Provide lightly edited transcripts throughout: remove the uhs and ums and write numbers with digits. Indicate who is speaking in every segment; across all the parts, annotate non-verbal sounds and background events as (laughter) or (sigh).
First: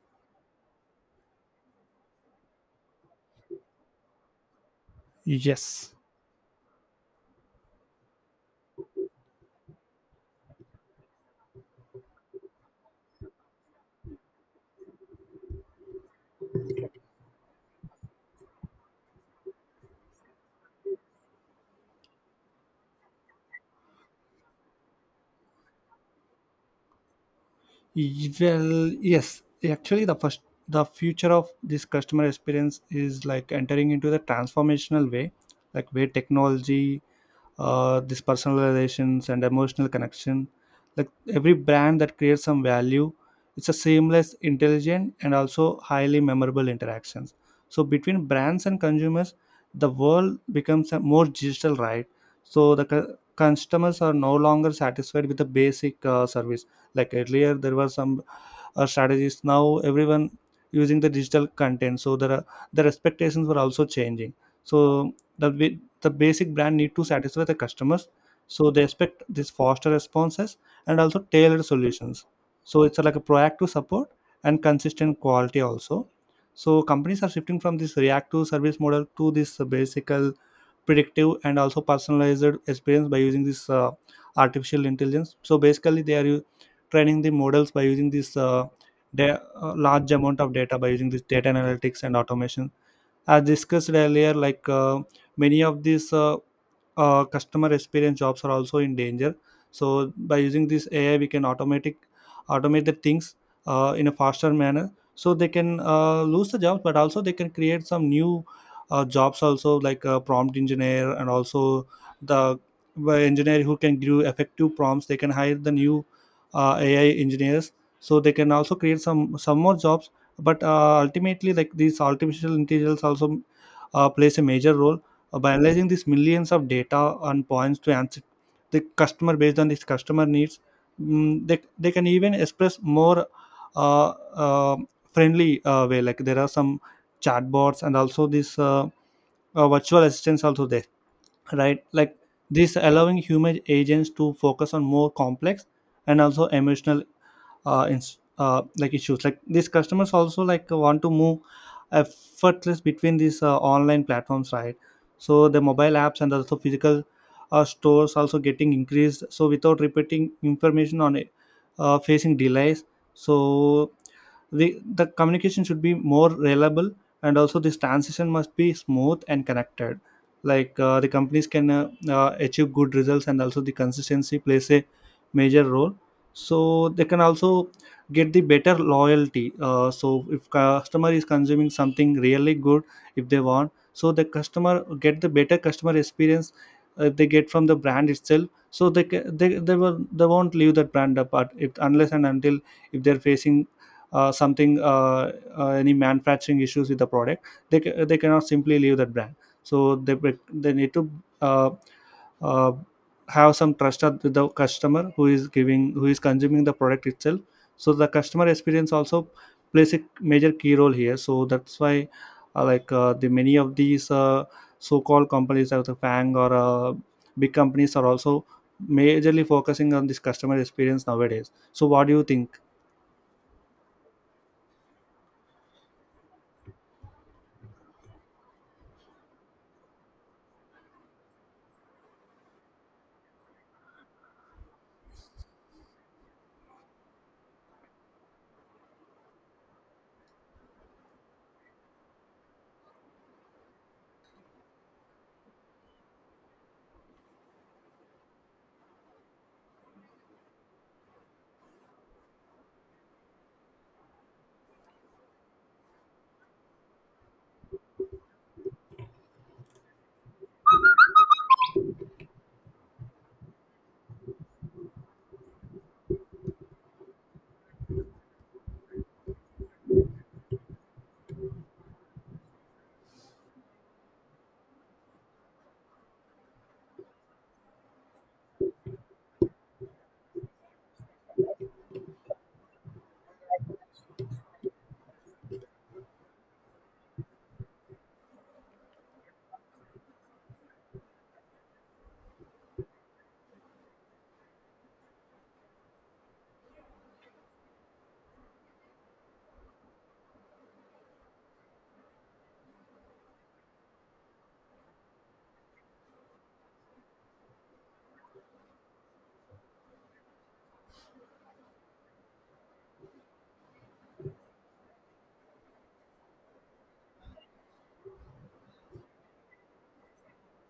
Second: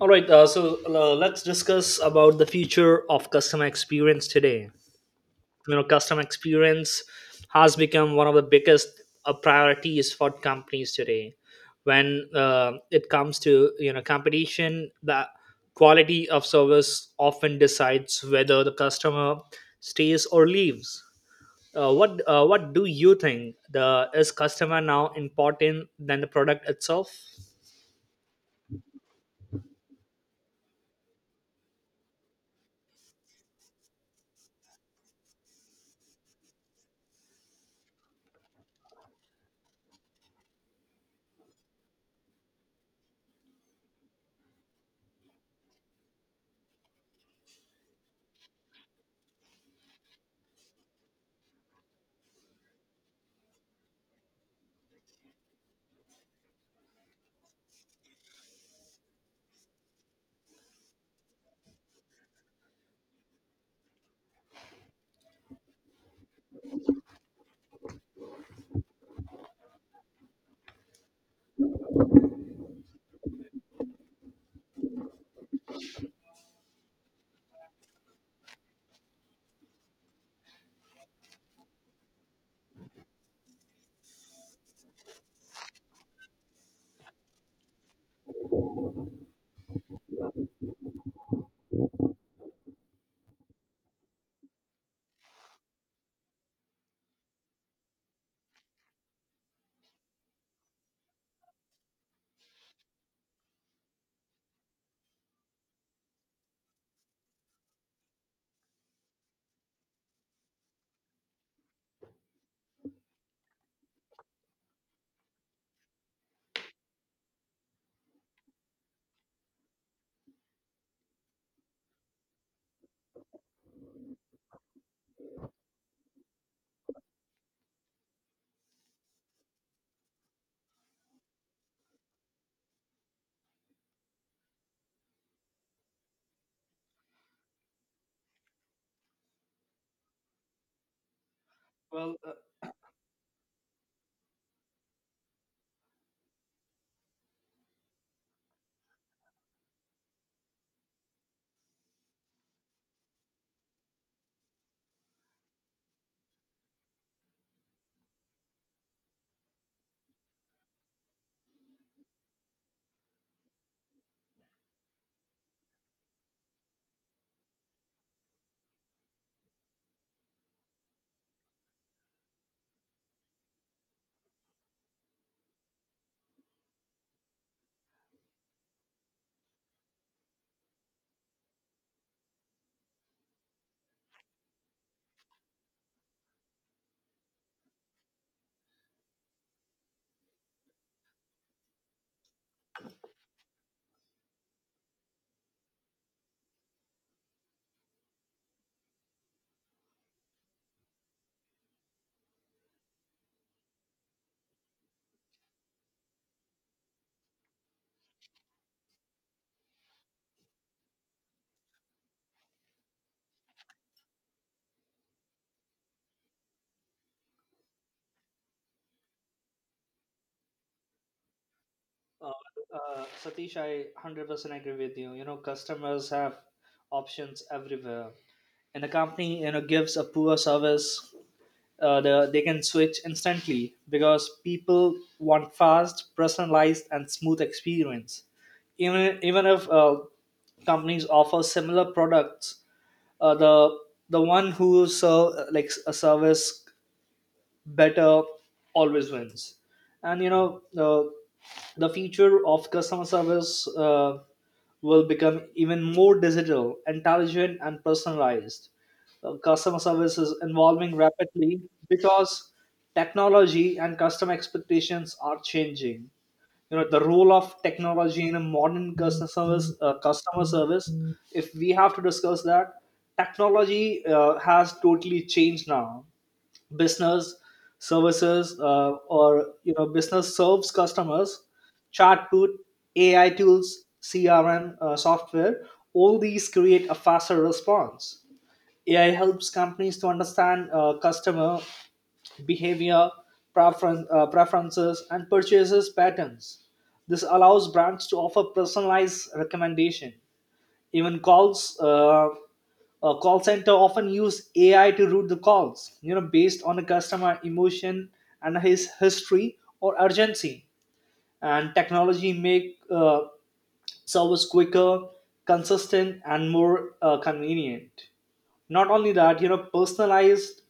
Speaker 1: All right, so Let's discuss about the future of customer experience today. You know,
Speaker 2: Yes.
Speaker 1: customer experience has become one of the biggest priorities for companies today. When It comes to you know competition, the quality of service often decides whether the customer stays or leaves. What do you think? The is customer now important than the product itself?
Speaker 2: Well, yes. Actually, the future of this customer experience is like entering into the transformational way, like where technology, this personal and emotional connection, like every brand that creates some value. It's a seamless, intelligent and also highly memorable interactions so between brands and consumers. The world becomes a more digital, right? So the customers are no longer satisfied with the basic service. Like earlier there were some strategies, now everyone using the digital content, so there are the expectations were also changing. So the wi- the basic brand need to satisfy the customers, so they expect these faster responses and also tailored solutions. So it's like a proactive support and consistent quality also. So companies are shifting from this reactive service model to this basic, predictive and also personalized experience by using this, artificial intelligence. So basically they are training the models by using this, large amount of data by using this data analytics and automation. As discussed earlier, like, many of these, customer experience jobs are also in danger. So by using this AI we can automatic automate the things in a faster manner, so they can lose the jobs, but also they can create some new, jobs also, like a prompt engineer, and also the by engineer who can give effective prompts, they can hire the new, AI engineers. So they can also create some more jobs. But ultimately, like these artificial intelligence also, plays a major role by analyzing these millions of data and points to answer the customer based on these customer needs. They can even express more, uh, uh, friendly way. Like there are some chatbots and also these, virtual assistants also there, right?
Speaker 1: Well.
Speaker 2: Like this allowing human agents to focus on more complex and also emotional, like issues. Like these customers also like want to move effortless between these, online platforms, right? So the mobile apps and also physical, stores also getting increased, so without repeating information on it, facing delays. So the communication should be more reliable and also this transition must be smooth and connected. Like, the companies can achieve good results, and also the consistency plays a major role. So they can also get the better loyalty, so if customer is consuming something really good, if they want, so the customer get the better customer experience, if they get from the brand itself. So they ca- they, will, they won't leave that brand apart, if unless and until if they're facing, something any manufacturing issues with the product, they cannot simply leave that brand. So they need to, uh, uh, have some trust with the customer who is giving, who is consuming the product itself. So the customer experience also plays a major key role here, so that's why, the many of these, so-called companies like the fang, or, big companies are also majorly focusing on this customer experience nowadays. So what do you
Speaker 1: Uh,
Speaker 2: think?
Speaker 1: Satish, I 100% agree with you. You know, customers have options everywhere. And a company, you know, gives a poor service, they can switch instantly because people want fast, personalized, and smooth experience. Even if companies offer similar products, uh, the the one who serve like a service better always wins. And you know, the future of customer service will become even more digital intelligent and personalized. Customer service is evolving rapidly because technology and customer expectations are changing. You know, the role of technology in a modern customer service, if we have to discuss that, technology has totally changed now business services, or you know business serves customers. Chatbot, AI tools, CRM software, all these create a faster response. AI helps companies to understand customer behavior, preferences and purchases patterns. This allows brands to offer personalized recommendation. Even calls, a call center often use AI to route the calls, you know, based on a customer emotion and his history or urgency. And technology make service quicker, consistent and more convenient. Not only that, you know, personalized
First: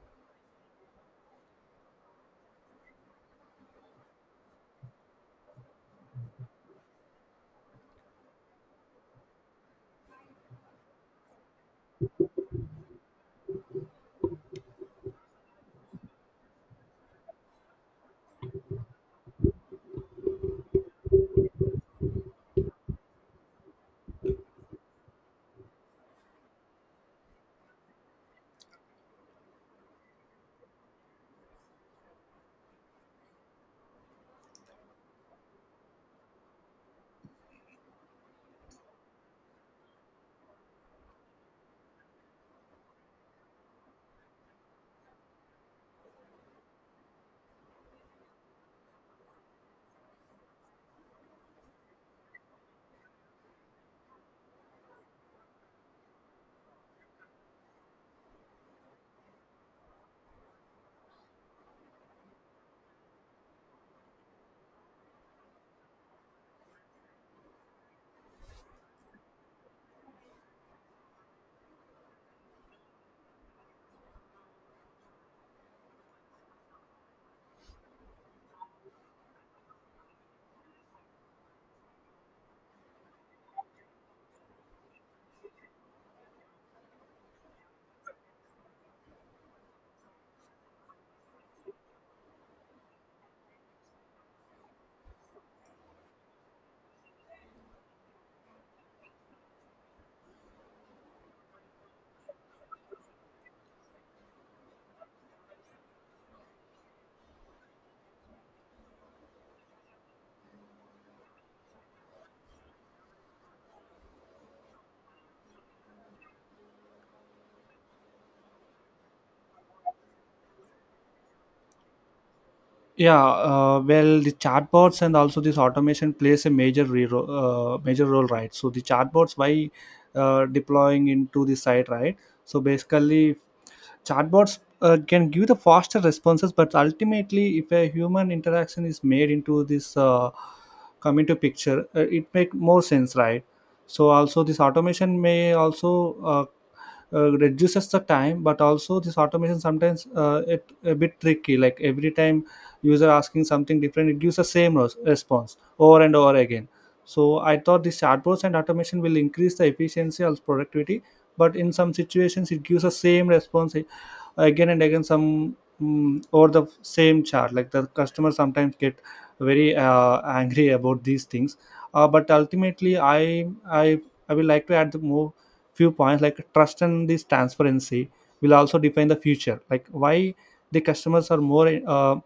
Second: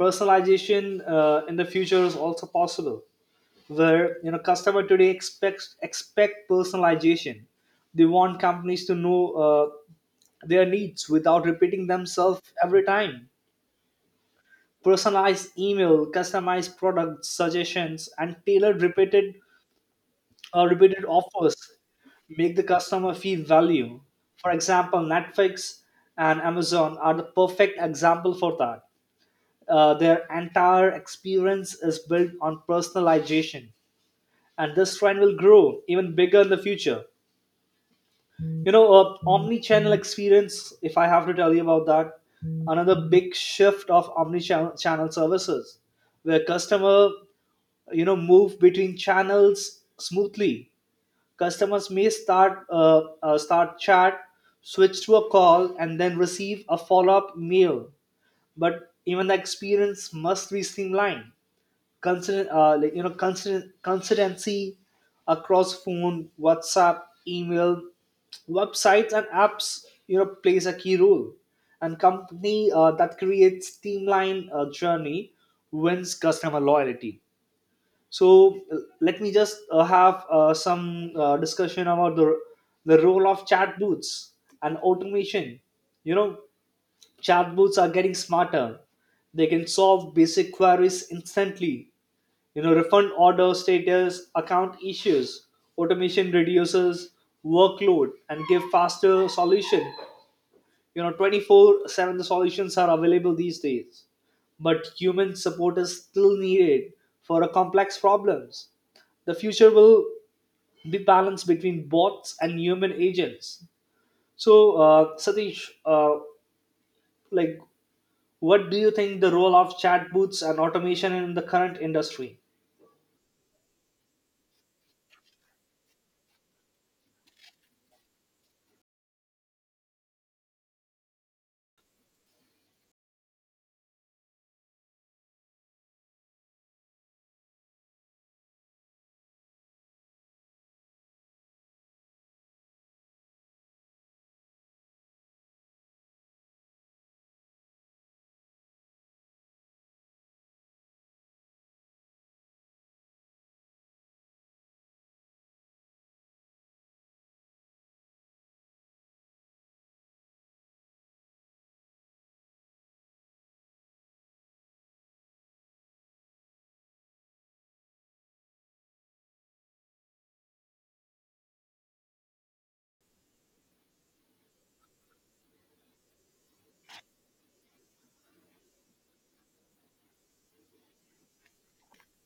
Speaker 1: personalization in the future is also possible, where you know customer today expect personalization. They want companies to know their needs without repeating themselves every time. Personalized email, customized product suggestions and tailored repeated offers make the customer feel value. For example, Netflix and Amazon are the perfect example for that. Their entire experience is built on personalization, and this trend will grow even bigger in the future. You know, omni-channel experience, if I have to tell you about that, another big shift of omni-channel services, where customer, you know, move between channels smoothly. Customers may start chat, switch to a call and then receive a follow-up mail, but even the experience must be streamlined, consistent, like you know consistent consistency across phone, WhatsApp, email, websites and apps, you know, plays a key role. And company that creates streamlined journey wins customer loyalty. So let me just have some discussion about the role of chatbots and automation. You know, chatbots are getting smarter. They can solve basic queries instantly, you know, refund, order status, account issues. Automation reduces workload and give faster solution. You know, 24/7 solutions are available these days, but human support is still needed for a complex problems. The future will be balanced between bots and human agents. So uh, satish uh, like what do you think the role of chatbots and automation in the current industry?
Speaker 2: Yeah. Well, the chatbots and also this automation plays a major role, right? So the chatbots by, deploying into the site, right? So basically chatbots can give the faster responses, but ultimately if a human interaction is made into this, come into picture, it make more sense, right? So also this automation may also, reduces the time, but also this automation sometimes, it a bit tricky. Like every time user asking something different, it gives the same response over and over again. So I thought these chatbots and automation will increase the efficiency of productivity, but in some situations it gives the same response again and again, some, over the same chart. Like the customer sometimes get very angry about these things. But ultimately, I will like to add the more few points, like trust and this transparency will also define the future. Like why the customers are more,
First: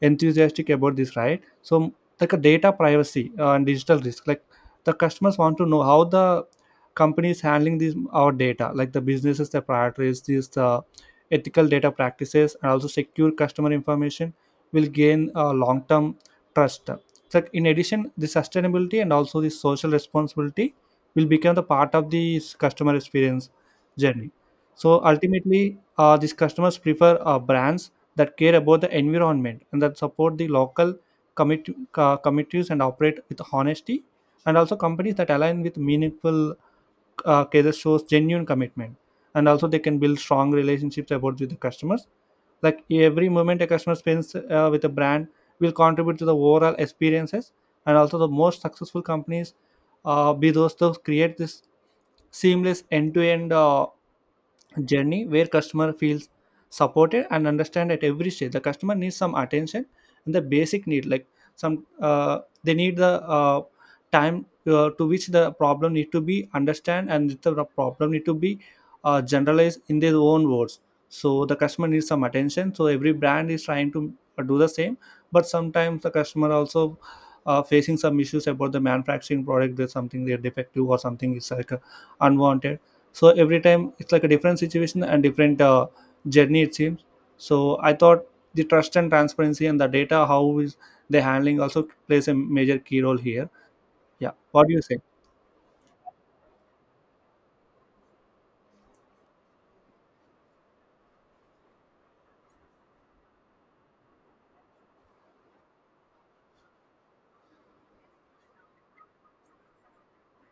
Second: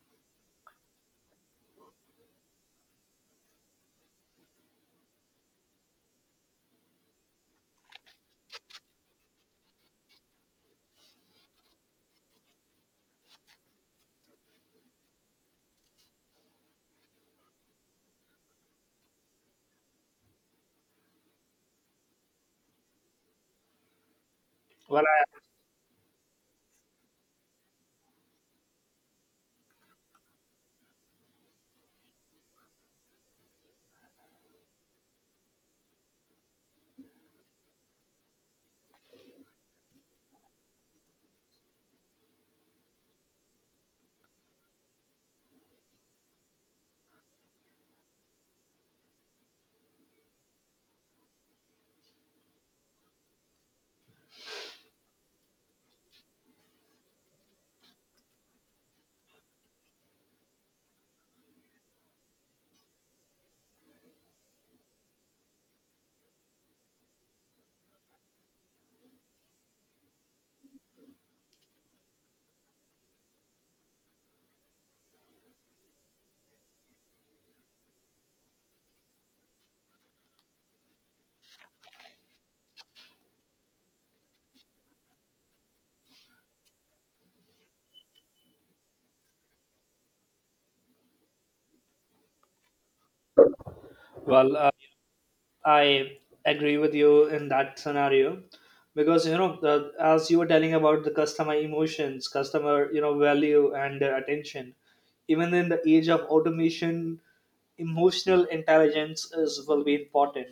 Speaker 2: enthusiastic about this, right? So like a data privacy, and digital risk, like the customers want to know how the company is handling these our data. Like the businesses the priorities these the ethical data practices, and also secure customer information will gain, long-term trust. So in addition, the sustainability and also the social responsibility will become the part of this customer experience journey.
Speaker 1: Well,
Speaker 2: So
Speaker 1: I,
Speaker 2: ultimately, these customers prefer, brands that care about the environment and that support the local, commit- committees, and operate with honesty. And also companies that align with meaningful, cases shows genuine commitment, and also they can build strong relationships about with the customers. Like every moment a customer spends, with a brand will contribute to the overall experiences. And also the most successful companies, be those that create this seamless end-to-end, journey where customer feels supported and understand at every stage. The customer needs some attention and the basic need, like some, they need the, time, to which the problem need to be understand, and the problem need to be, generalized in their own words. So the customer needs some attention, so every brand is trying to do the same. But sometimes the customer also, facing some issues about the manufacturing product, there's something they're defective or something is like, unwanted. So every time it's like a different situation and different, journey it seems. So I thought the trust and transparency, and the data how is the handling also plays a major key role here. Yeah,
Speaker 1: well,
Speaker 2: what do you say?
Speaker 1: I agree with you in that scenario, because you know as you were telling about the customer emotions, customer, you know, value and attention. Even in the age of automation, emotional intelligence is will be important.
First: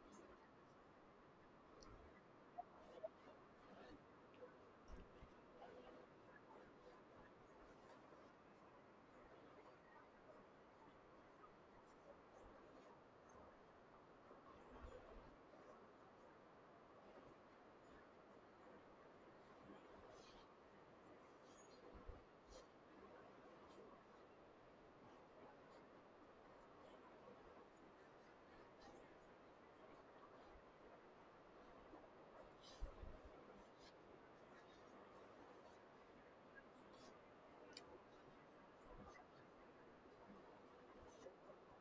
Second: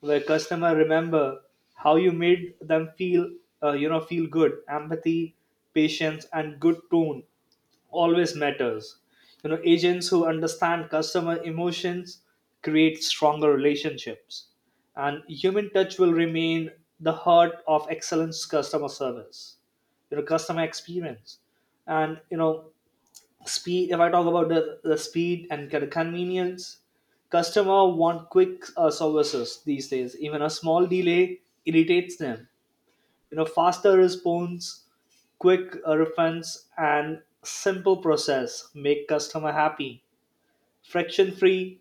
Speaker 1: Where customer remember how you made them feel, you know, feel good, empathy, patience, and good tone always matters. You know, agents who understand customer emotions create stronger relationships, and human touch will remain the heart of excellence customer service. You know, customer experience, and you know, speed. If I talk about the speed and the convenience, customer want quick services these days. Even a small delay irritates them. You know, faster response, quick refunds and simple process make customer happy. friction free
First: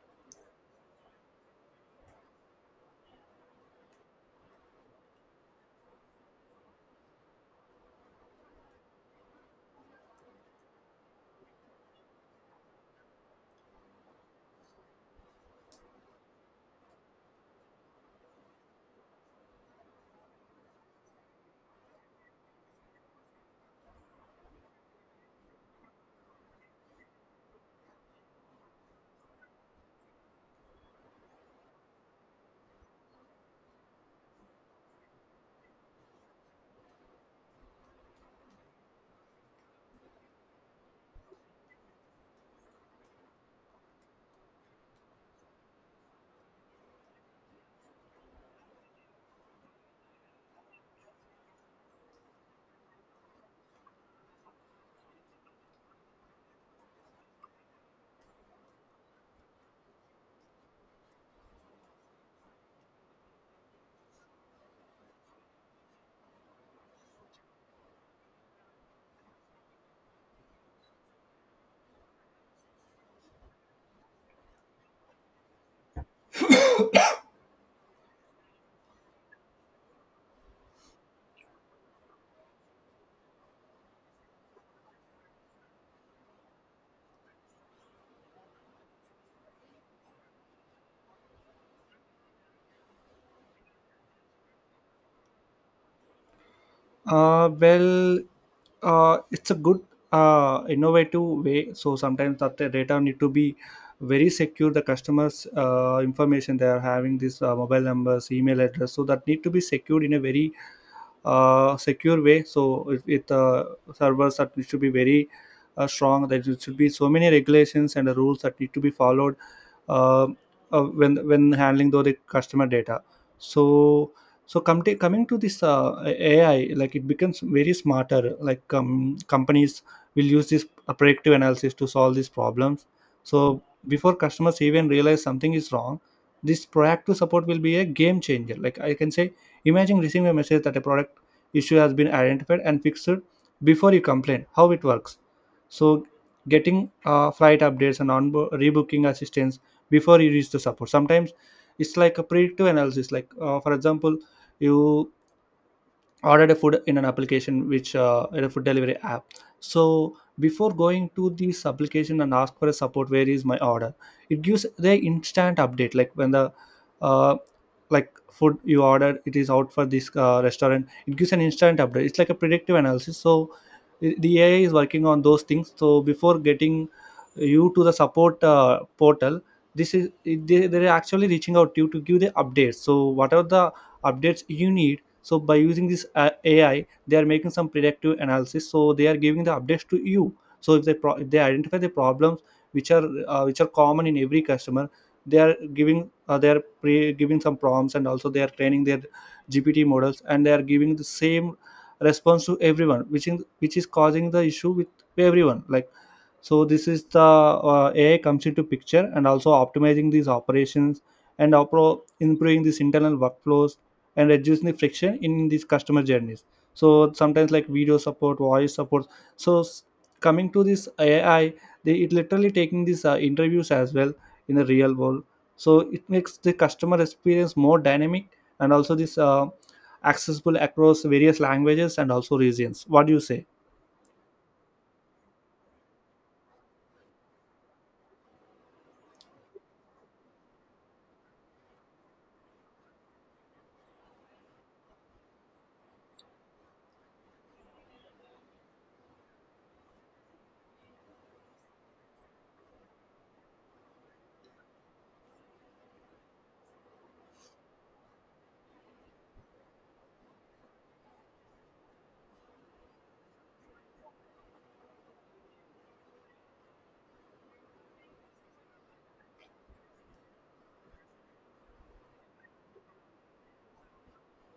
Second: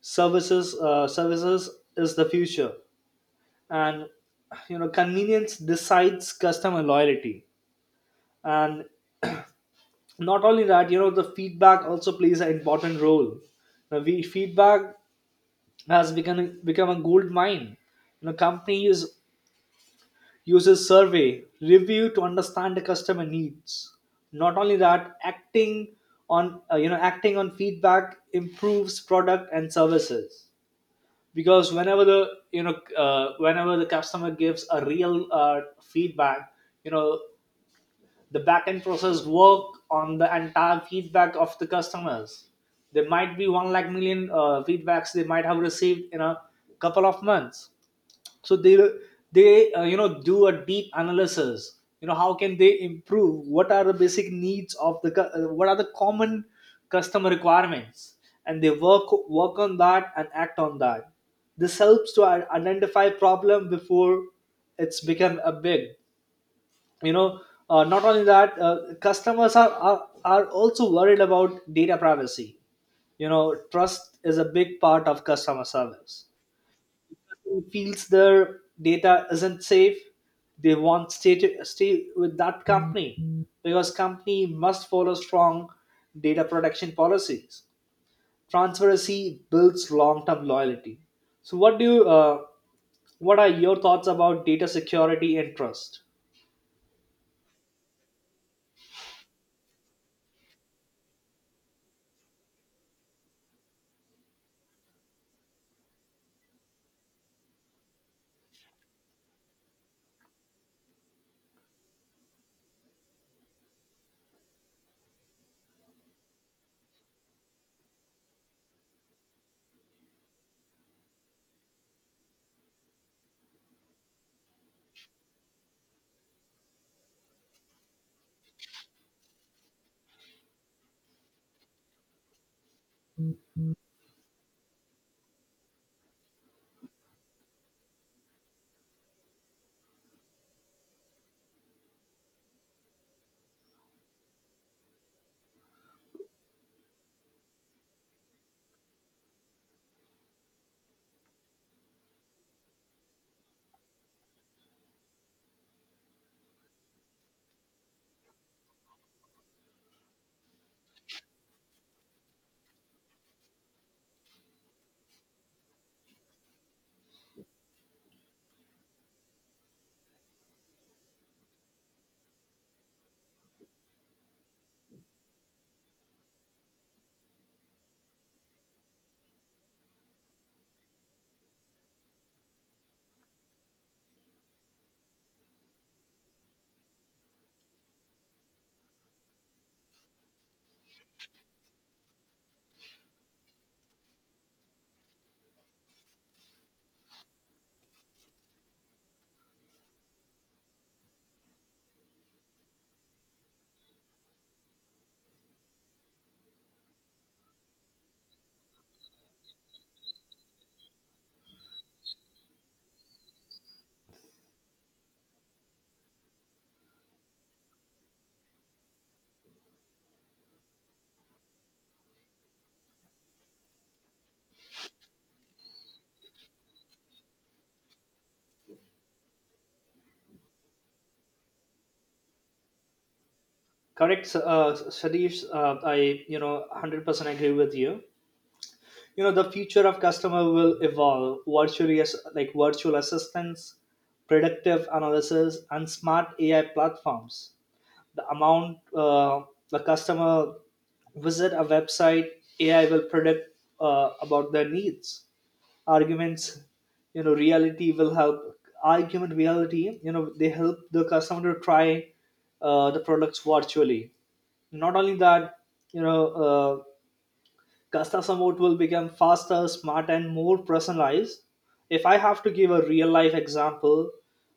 Speaker 1: services uh, services is the future, and you know convenience decides customer loyalty. And not only that, you know, the feedback also plays an important role. Now, we feedback has become a gold mine. You know, companies uses survey, review to understand the customer needs. Not only that, acting on, you know, acting on feedback improves product and services, because whenever the you know whenever the customer gives a real feedback, you know, the backend process work on the entire feedback of the customers. There might be one lakh million feedbacks they might have received in a couple of months. So they you know do a deep analysis, you know, how can they improve, what are the basic needs of the what are the common customer requirements, and they work on that and act on that. This helps to identify problem before it's become a big, you know. Not only that, uh, customers are also worried about data privacy. You know, trust is a big part of customer service. Feels their data isn't safe, they want stay with that company because company must follow strong data protection policies. Transparency builds long-term loyalty. So, what are your thoughts about data security and trust?
Speaker 2: Well, it's a good, innovative way. So sometimes that the data need to be very secure. The customers, information they are having, this, mobile numbers, email address, so that need to be secured in a very, secure way. So it servers that it should be very, strong. There should be so many regulations and rules that need to be followed, uh, when handling though the customer data. So so coming to this, AI, like it becomes very smarter. Like, companies will use this, predictive analysis to solve these problems. So before customers even realize something is wrong, this proactive support will be a game changer, like I can say. Imagine receiving a message that a product issue has been identified and fixed before you complain, how it works. So getting, flight updates and on rebooking assistance before you reach the support sometimes. It's like a predictive analysis, like, for example, you ordered a food in an application, which, in a food delivery app. So before going to this application and ask for a support where is my order, it gives the instant update. Like when the, uh, like food you ordered, it is out for this, restaurant, it gives an instant update. It's like a predictive analysis. So the AI is working on those things. So before getting you to the support, portal, this is, they're actually reaching out to you to give the updates. So whatever the updates you need, so by using this, AI they are making some predictive analysis, so they are giving the updates to you. So if if they identify the problems which are, which are common in every customer, they are giving, giving some prompts, and also they are training their GPT models, and they are giving the same response to everyone which is causing the issue with everyone, like. So this is the, AI comes into picture, and also optimizing these operations and improving these internal workflows, and reducing the friction in these customer journeys. So sometimes like video support, voice support. So coming to this AI, it literally taking these, interviews as well in the real world. So it makes the customer experience more dynamic, and also this, accessible across various languages and also regions. What do you say?
Speaker 1: Correct, Sadish. I you know 100% agree with you. You know, the future of customer will evolve virtually as like virtual assistants, predictive analysis and smart AI platforms. The amount, uh, the customer visit a website, AI will predict about their needs, arguments. You know, reality will help, argument reality, you know they help the customer to try the products virtually. Not only that, you know uh. Custom support will become faster, smart, and more personalized. If I have to give a real life example,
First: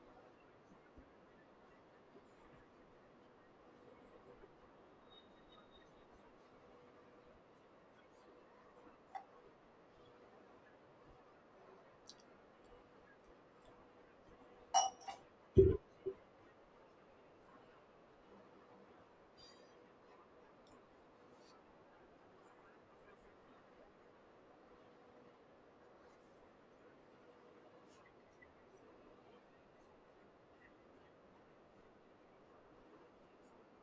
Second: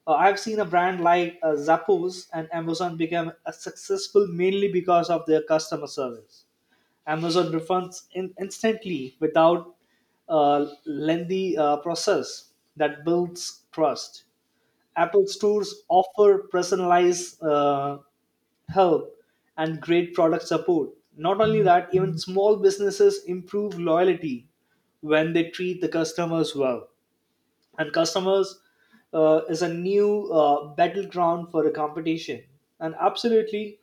Speaker 1: I've seen a brand like Zappos and Amazon become successful mainly because of their customer service. Amazon refunds instantly without a lengthy process. That builds trust. Apple stores offer personalized help and great product support. Not only that, even small businesses improve loyalty when they treat the customers well. And customers is a new battleground for the competition. And absolutely,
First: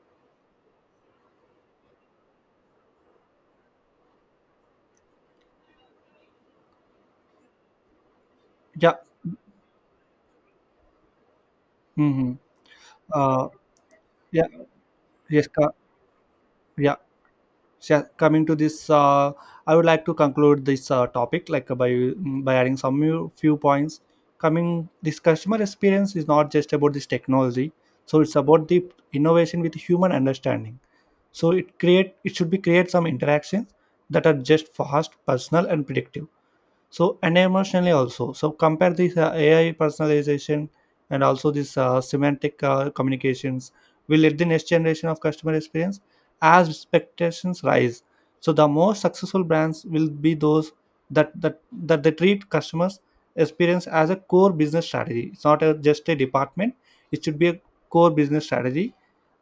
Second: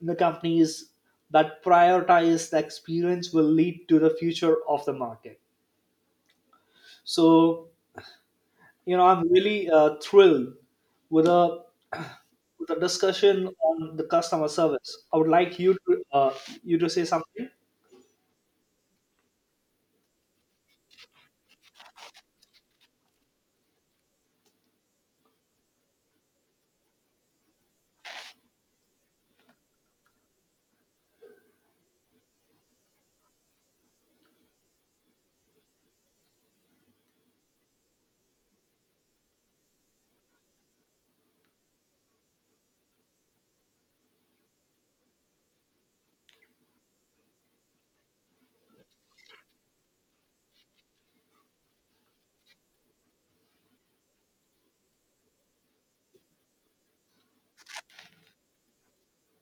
Speaker 1: the companies that prioritize the experience will lead to the future of the market. So,
Speaker 2: Yeah.
Speaker 1: you know, I'm really thrilled with a
Speaker 2: Hmm.
Speaker 1: (clears throat) with a discussion
Speaker 2: uh,
Speaker 1: on the customer
Speaker 2: yeah.
Speaker 1: service. I would
Speaker 2: Yes,
Speaker 1: like
Speaker 2: co-
Speaker 1: you to
Speaker 2: yeah.
Speaker 1: say something.
Speaker 2: So yeah, coming to this, I would like to conclude this, topic, like, by by adding some few points. Coming, this customer experience is not just about this technology, so it's about the innovation with human understanding. So it should be create some interactions that are just fast, personal, and predictive, so and emotionally also. So compare this, AI personalization, and also this, semantic, communications will lead the next generation of customer experience as expectations rise. So the most successful brands will be those that that that they treat customers experience as a core business strategy. It's not a, just a department, it should be a core business strategy.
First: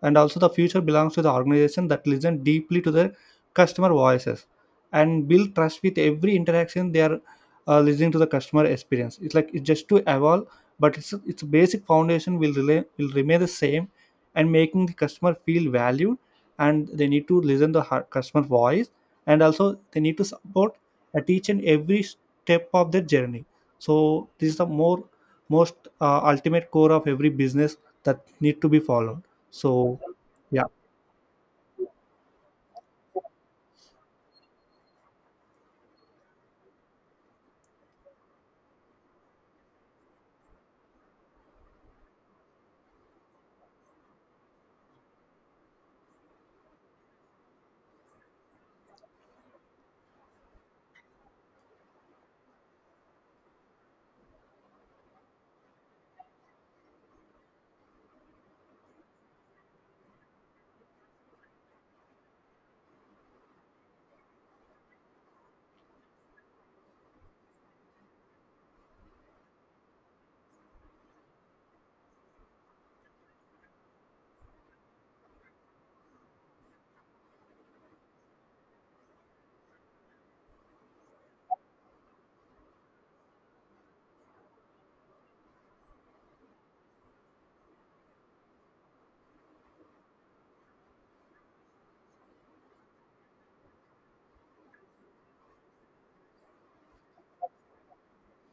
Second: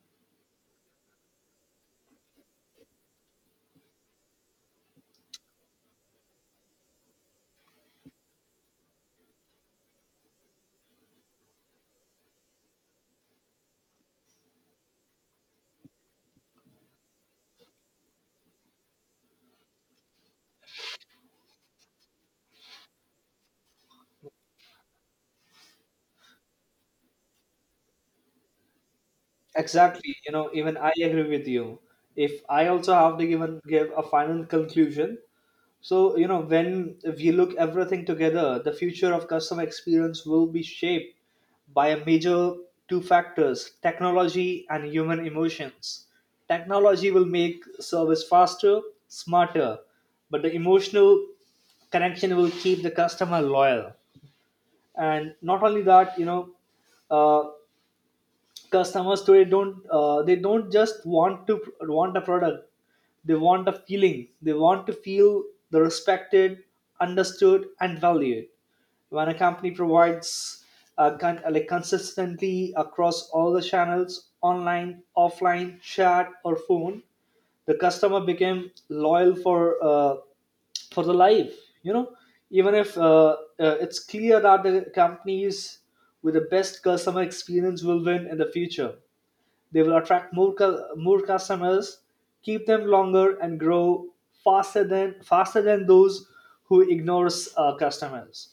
Speaker 2: And also the future belongs to the organization that listen deeply to their customer voices, and build trust with every interaction. They are, listening to the customer experience. It's like it's just to evolve, but it's its basic foundation will remain the same. And making the customer feel valued, and they need to listen the customer voice, and also they need to support at each and every step of their journey. So this is the more most, ultimate core of every business that need to be followed. So
Speaker 1: Exactly. You know,
Speaker 2: yeah.
Speaker 1: even I agree with you. If I also have to even give a final conclusion, so you know, when we look everything together, the future of customer experience will be shaped by a major two factors: technology and human emotions. Technology will make service faster, smarter, but the emotional connection will keep the customer loyal. And not only that, you know, uh customers today don't they don't just want a product. They want a feeling, they want to feel the respected, understood and valued. When a company provides like consistently across all the channels, online, offline, chat or phone, the customer became loyal for the life, you know. Even if it's clear that the companies with the best customer experience will win in the future. They will attract more customers, keep them longer and grow faster than those who ignores customers.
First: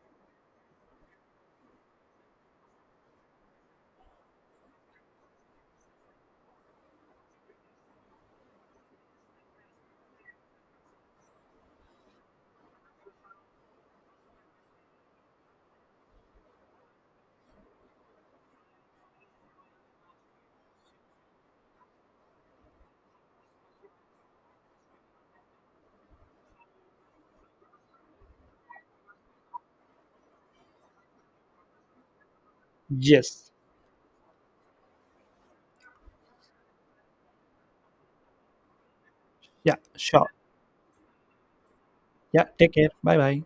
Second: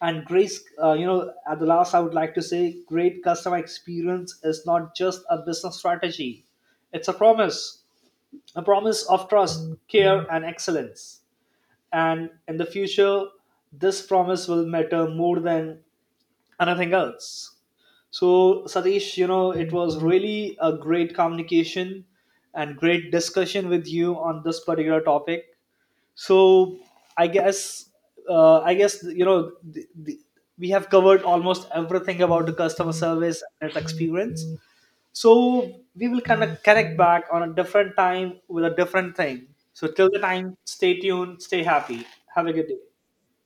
Speaker 1: And grace, you know, at the last I would like to say great customer experience is not just a business strategy, it's a promise, a promise of trust, care, and excellence. And in the future, this promise will matter more than and nothing else. So, Satish, you know, it was really a great communication and great discussion with you on this particular topic. So, I guess, I guess you know, we have covered almost everything about the customer service
Speaker 2: Yes.
Speaker 1: and its experience. So, we will kind of connect back on a different time with a different thing.
Speaker 2: Yeah,
Speaker 1: So, till the
Speaker 2: sure.
Speaker 1: time, stay tuned, stay happy,
Speaker 2: Yeah,
Speaker 1: have a good
Speaker 2: take
Speaker 1: day.
Speaker 2: care, bye bye.